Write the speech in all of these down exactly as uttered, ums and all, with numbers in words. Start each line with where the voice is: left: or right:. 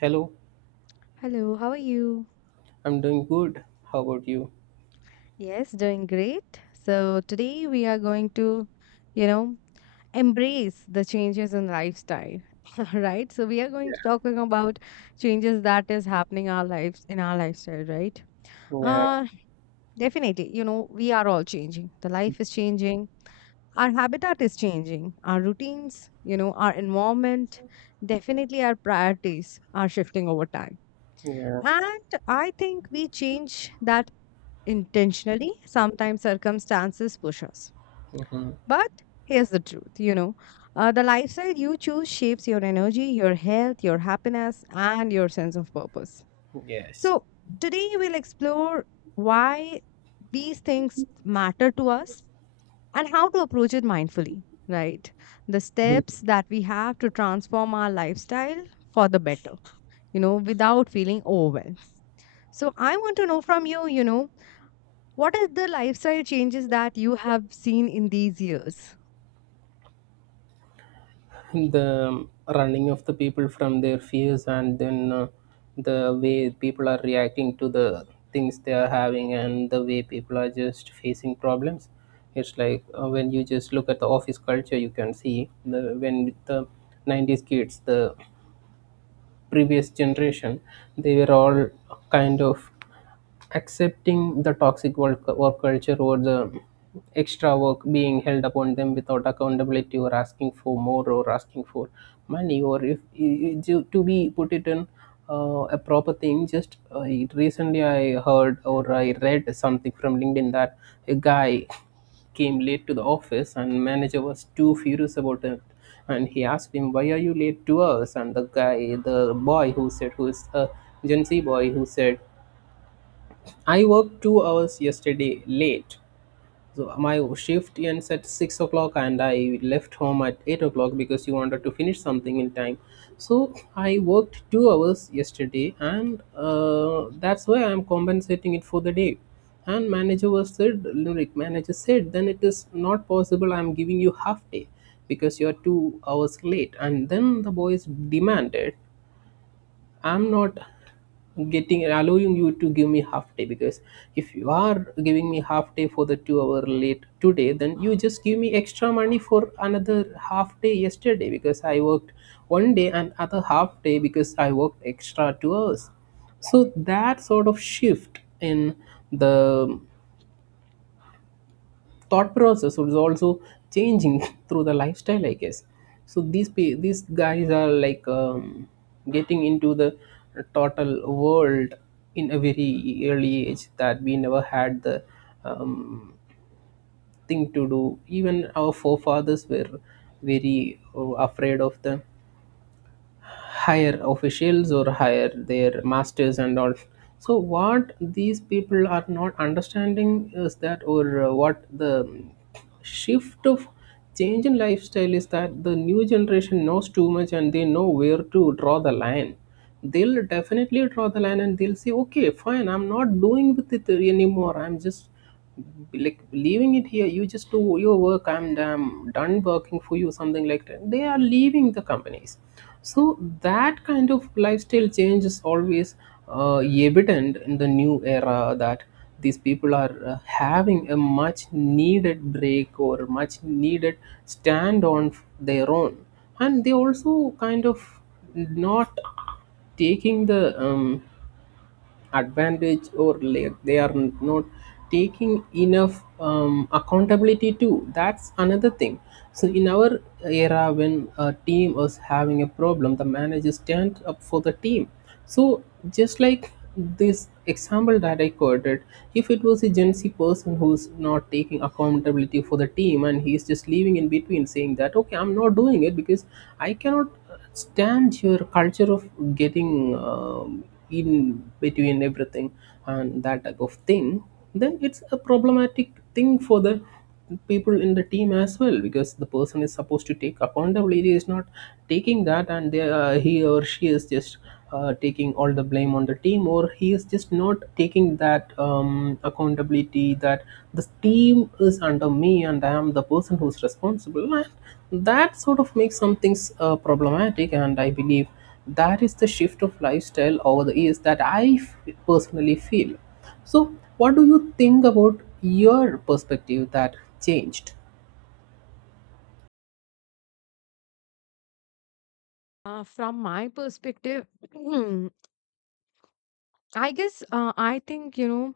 right: Hello,
left: Hello, how are you?
right: I'm doing good. How about you?
left: Yes, doing great. So today we are going to, you know, embrace the changes in lifestyle, right? So we are going to talking about changes that is happening our lives in our lifestyle, right?
right: Yeah,
left: Uh, Definitely. You know, we are all changing. The life is changing. Our habitat is changing. Our routines, you know, our environment, definitely our priorities are shifting over time.
right: yeah,
left: And I think we change that intentionally, sometimes circumstances push us.
right: hmm,
left: But here's the truth, you know, uh, the lifestyle you choose shapes your energy, your health, your happiness, and your sense of purpose.
right: yes.
left: So, today we'll explore why these things matter to us and how to approach it mindfully, right? The
right: Mhm.
left: steps that we have to transform our lifestyle for the better, you know, without feeling overwhelmed. So, I want to know from you, you know, what are the lifestyle changes that you have seen in these years?
right: The running of the people from their fears and then uh, the way people are reacting to the things they are having and the way people are just facing problems. It's like uh, when you just look at the office culture, you can see the when the nineties kids, the previous generation, they were all kind of accepting the toxic work, work culture or the extra work being held upon them without accountability or asking for more or asking for money. Or if to be put it in uh, a proper thing, just uh, recently I heard or I read something from LinkedIn that a guy came late to the office and manager was too furious about it, and he asked him, why are you late to us? And the guy the boy who said, who is a gen z boy who said, I worked two hours yesterday late, so my shift ends at six o'clock, and I left home at eight o'clock because you wanted to finish something in time. So I worked two hours yesterday, and uh, that's why I'm compensating it for the day. And manager was said, like manager said, then it is not possible. I'm giving you half day because you're two hours late. And then the boys demanded, I'm not getting allowing you to give me half day, because if you are giving me half day for the two hour late today, then you just give me extra money for another half day yesterday, because I worked one day and other half day because I worked extra two hours. So that sort of shift in the thought process is also changing through the lifestyle, I guess. So these pe- these guys are like, um, getting into the total world in a very early age that we never had the um, thing to do. Even our forefathers were very uh, afraid of the higher officials or hire their masters and all. So what these people are not understanding is that, or uh, what the shift of change in lifestyle is, that the new generation knows too much and they know where to draw the line. They'll definitely draw the line and they'll say, okay, fine, I'm not doing with it anymore, I'm just like leaving it here, you just do your work, I'm damn done working for you, something like that. They are leaving the companies. So that kind of lifestyle change is always uh, evident in the new era, that these people are uh, having a much needed break or much needed stand on their own. And they also kind of not taking the um, advantage, or like they are not taking enough um, accountability too, that's another thing. So in our era, when a team was having a problem, the manager stand up for the team. So just like this example that I quoted, if it was a gen z person who's not taking accountability for the team and he's just leaving in between saying that okay, I'm not doing it because I cannot stands your culture of getting um in between everything and that type of thing, then it's a problematic thing for the people in the team as well, because the person is supposed to take accountability is not taking that. And they, uh, he or she is just uh, taking all the blame on the team, or he is just not taking that um, accountability, that the team is under me and I am the person who's responsible. And that sort of makes some things uh, problematic, and I believe that is the shift of lifestyle over the years that I f- personally feel. So what do you think about your perspective that changed?
left: Uh, from my perspective, I guess uh, I think, you know,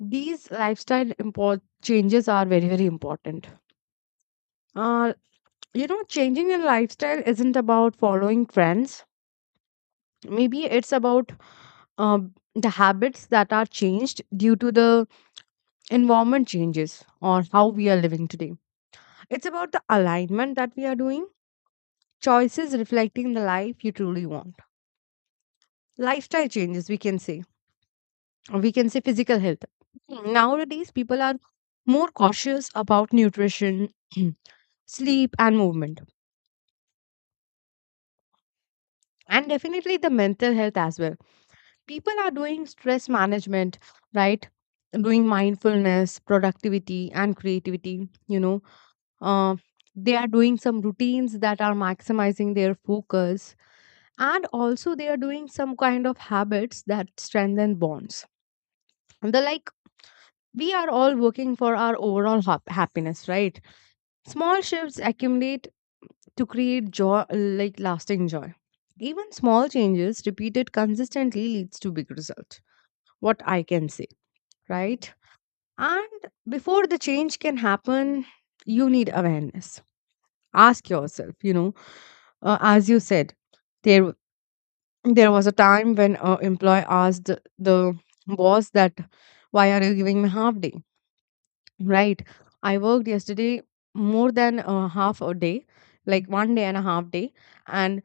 left: these lifestyle import changes are very very important. Uh, you know, changing your lifestyle isn't about following trends. Maybe it's about uh, the habits that are changed due to the environment changes or how we are living today. It's about the alignment that we are doing, choices reflecting the life you truly want. Lifestyle changes, we can say, or we can say physical health. Nowadays people are more cautious about nutrition, sleep and movement, and definitely the mental health as well. People are doing stress management, right? Doing mindfulness, productivity and creativity, you know. uh, they are doing some routines that are maximizing their focus, and also they are doing some kind of habits that strengthen bonds, the like. We are all working for our overall hap- happiness, right? Small shifts accumulate to create joy, like lasting joy. Even small changes repeated consistently leads to big result. What I can say, right? And before the change can happen, you need awareness. Ask yourself, you know, uh, as you said, there there was a time when an employee asked the boss that why are you giving me half day. Right. I worked yesterday more than uh, half a day, like one day and a half day, and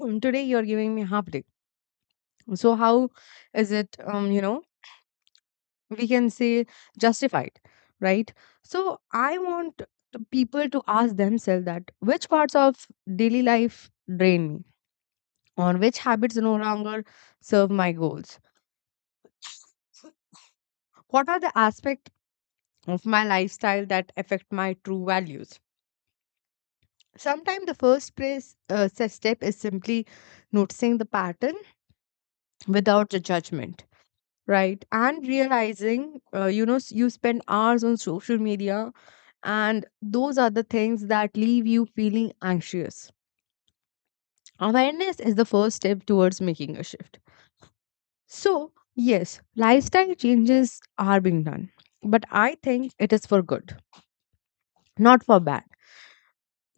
left: um, today you're giving me half day. So how is it? Um, you know, we can say justified, right? So I want the people to ask themselves that which parts of daily life drain me, or which habits no longer serve my goals. What are the aspects of my lifestyle that affect my true values? Sometimes the first place, uh, se- step is simply noticing the pattern without the judgment, right? And realizing, uh, you know, s- you spend hours on social media, and those are the things that leave you feeling anxious. Awareness is the first step towards making a shift. So, yes, lifestyle changes are being done, but I think it is for good, not for bad.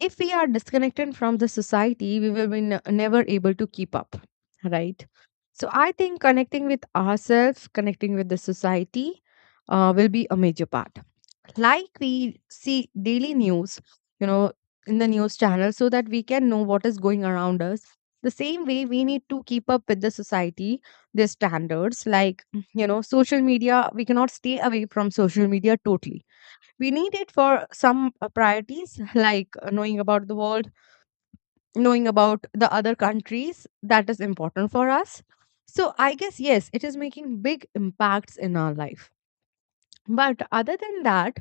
left: If we are disconnected from the society, we will be ne- never able to keep up, right? So I think connecting with ourselves, connecting with the society, uh, will be a major part. Like we see daily news, you know, in the news channel, so that we can know what is going around us. The same way we need to keep up with the society, their standards. Like, you know, social media, we cannot stay away from social media totally. We need it for some uh, priorities, like uh, knowing about the world, knowing about the other countries that is important for us. So I guess yes, it is making big impacts in our life. But other than that,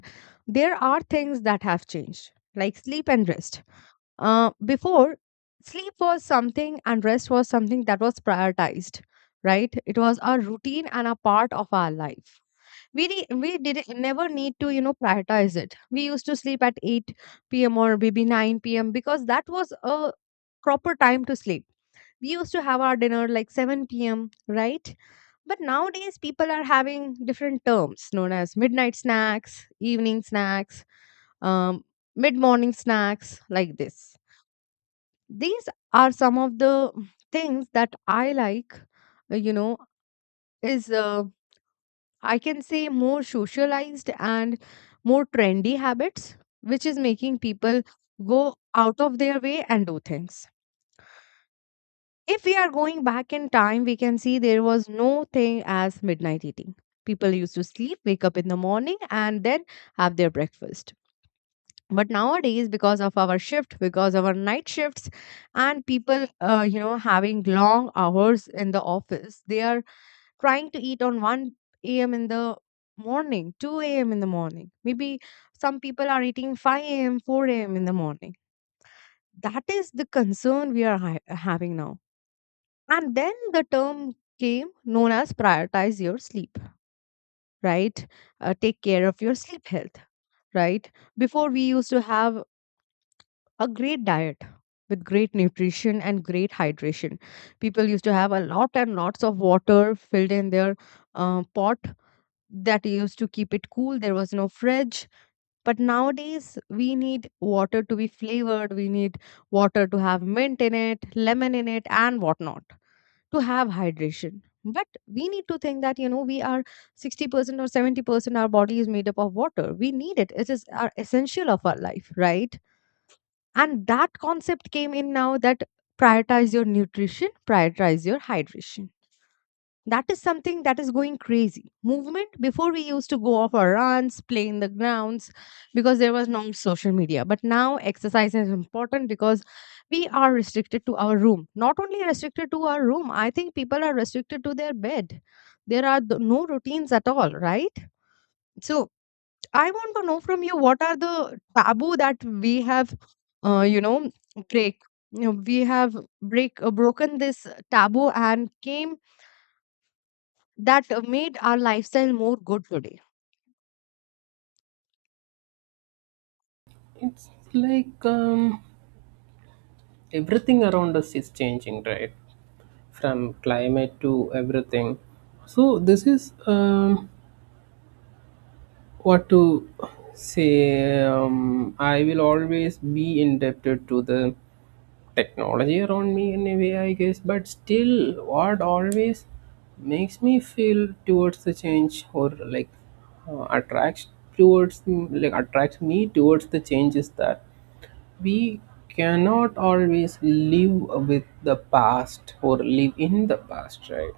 left: there are things that have changed, like sleep and rest. Uh, before, sleep was something and rest was something that was prioritized, right? It was our routine and a part of our life. We re- we did never need to, you know, prioritize it. We used to sleep at eight p.m. or maybe nine p.m. because that was a proper time to sleep. We used to have our dinner like seven p.m., right? But nowadays people are having different terms known as midnight snacks, evening snacks, um, mid morning snacks, like this. These are some of the things that I like, uh, you know, is, uh, I can say, more socialized and more trendy habits, which is making people go out of their way and do things. If we are going back in time, we can see there was no thing as midnight eating. People used to sleep, wake up in the morning, and then have their breakfast. But nowadays, because of our shift, because of our night shifts, and people, uh, you know, having long hours in the office, they are trying to eat on one a m in the morning, two a m in the morning. Maybe some people are eating five a m, four a m in the morning. That is the concern we are hi- having now. And then the term came known as prioritize your sleep, right? Uh, take care of your sleep health, right? Before, we used to have a great diet with great nutrition and great hydration. People used to have a lot and lots of water filled in their uh, pot that used to keep it cool. There was no fridge. But nowadays, we need water to be flavored. We need water to have mint in it, lemon in it, and whatnot to have hydration. But we need to think that, you know, we are sixty percent or seventy percent, our body is made up of water. We need it. It is our essential of our life, right? And that concept came in now that prioritize your nutrition, prioritize your hydration. That is something that is going crazy. Movement, before we used to go off our runs, play in the grounds, because there was no social media. But now exercise is important because we are restricted to our room. Not only restricted to our room, I think people are restricted to their bed. There are th- no routines at all, right? So I want to know from you, what are the taboo that we have, uh, you know, break. You know, we have break uh, broken this taboo and came that uh, made our lifestyle more good today.
right: It's like, um, everything around us is changing, right? From climate to everything. So this is, um, what to say um, I will always be indebted to the technology around me in a way, I guess, but still, what always makes me feel towards the change, or like uh, attracts towards like attracts me towards the change is that we cannot always live with the past or live in the past, right?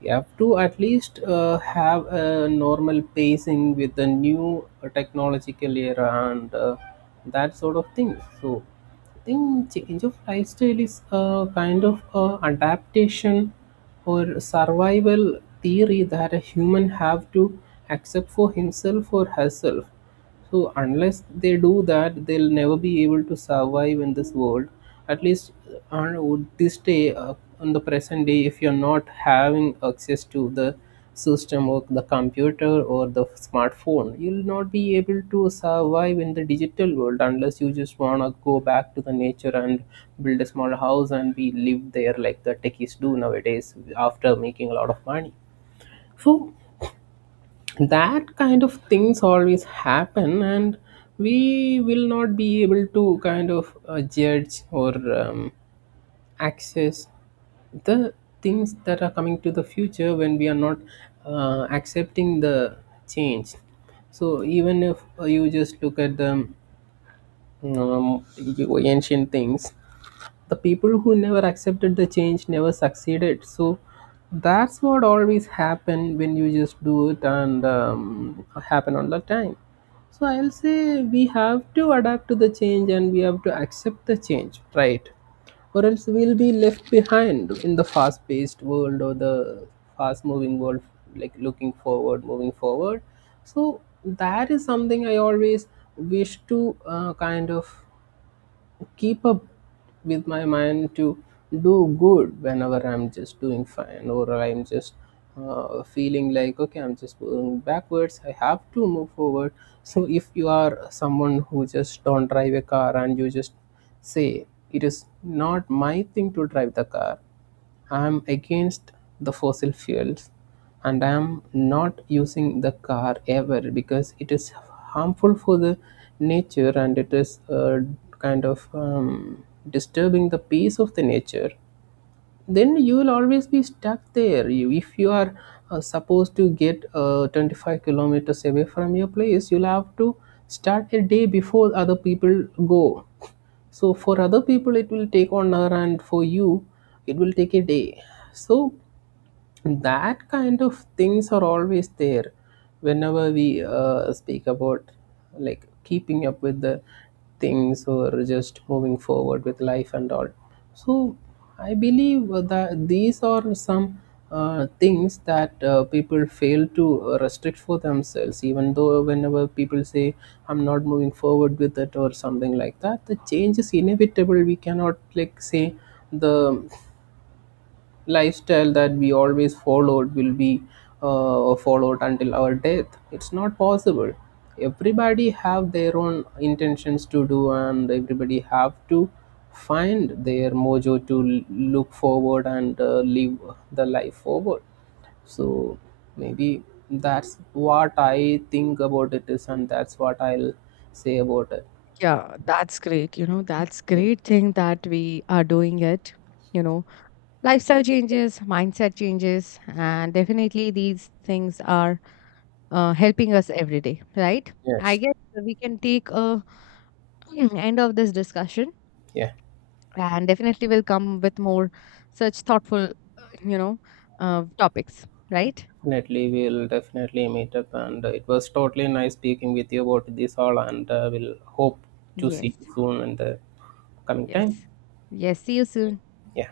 right: You have to at least uh, have a normal pacing with the new uh, technological era and uh, that sort of thing. So I think change of lifestyle is a kind of a adaptation or survival theory that a human have to accept for himself or herself. So unless they do that, they'll never be able to survive in this world. At least uh, on this day uh, on the present day, if you're not having access to the system or the computer or the smartphone, you'll not be able to survive in the digital world, unless you just want to go back to the nature and build a small house and be live there like the techies do nowadays after making a lot of money. So that kind of things always happen, and we will not be able to kind of uh, judge or um, access the things that are coming to the future when we are not uh, accepting the change. So even if uh, you just look at the um, ancient things, the people who never accepted the change never succeeded. So that's what always happen when you just do it, and um, happen all the time. So I'll say we have to adapt to the change and we have to accept the change, right? Or else we'll be left behind in the fast paced world or the fast moving world, like looking forward, moving forward. So that is something I always wish to uh, kind of keep up with my mind, to do good whenever I'm just doing fine, or I'm just uh, feeling like okay, I'm just going backwards. I have to move forward. So if you are someone who just don't drive a car, and you just say, it is not my thing to drive the car, I am against the fossil fuels and I am not using the car ever because it is harmful for the nature, and it is uh, kind of um, disturbing the peace of the nature, then you will always be stuck there. You, if you are uh, supposed to get uh, twenty-five kilometers away from your place, you'll have to start a day before other people go. So for other people it will take one hour, and for you it will take a day. So that kind of things are always there whenever we uh, speak about like keeping up with the things, or just moving forward with life and all. So I believe that these are some uh, things that uh, people fail to restrict for themselves, even though whenever people say I'm not moving forward with it or something like that, the change is inevitable. We cannot like say the lifestyle that we always followed will be uh, followed until our death. It's not possible. Everybody have their own intentions to do, and everybody have to find their mojo to l- look forward and uh, live the life forward. So maybe that's what I think about it is, and that's what I'll say about it.
left: Yeah, that's great. You know, that's great thing that we are doing it. You know, lifestyle changes, mindset changes, and definitely these things are uh, helping us every day, right? I
right: Yes.
left: guess we can take a end of this discussion,
right: Yeah.
left: and definitely will come with more such thoughtful, uh, you know, uh, topics, right?
right: Definitely, we'll definitely meet up, and uh, it was totally nice speaking with you about this all, and uh, we'll hope to see
left: Yes,
right: you soon in the coming
left: yes,
right: time.
left: yes. See you soon.
right: Yeah.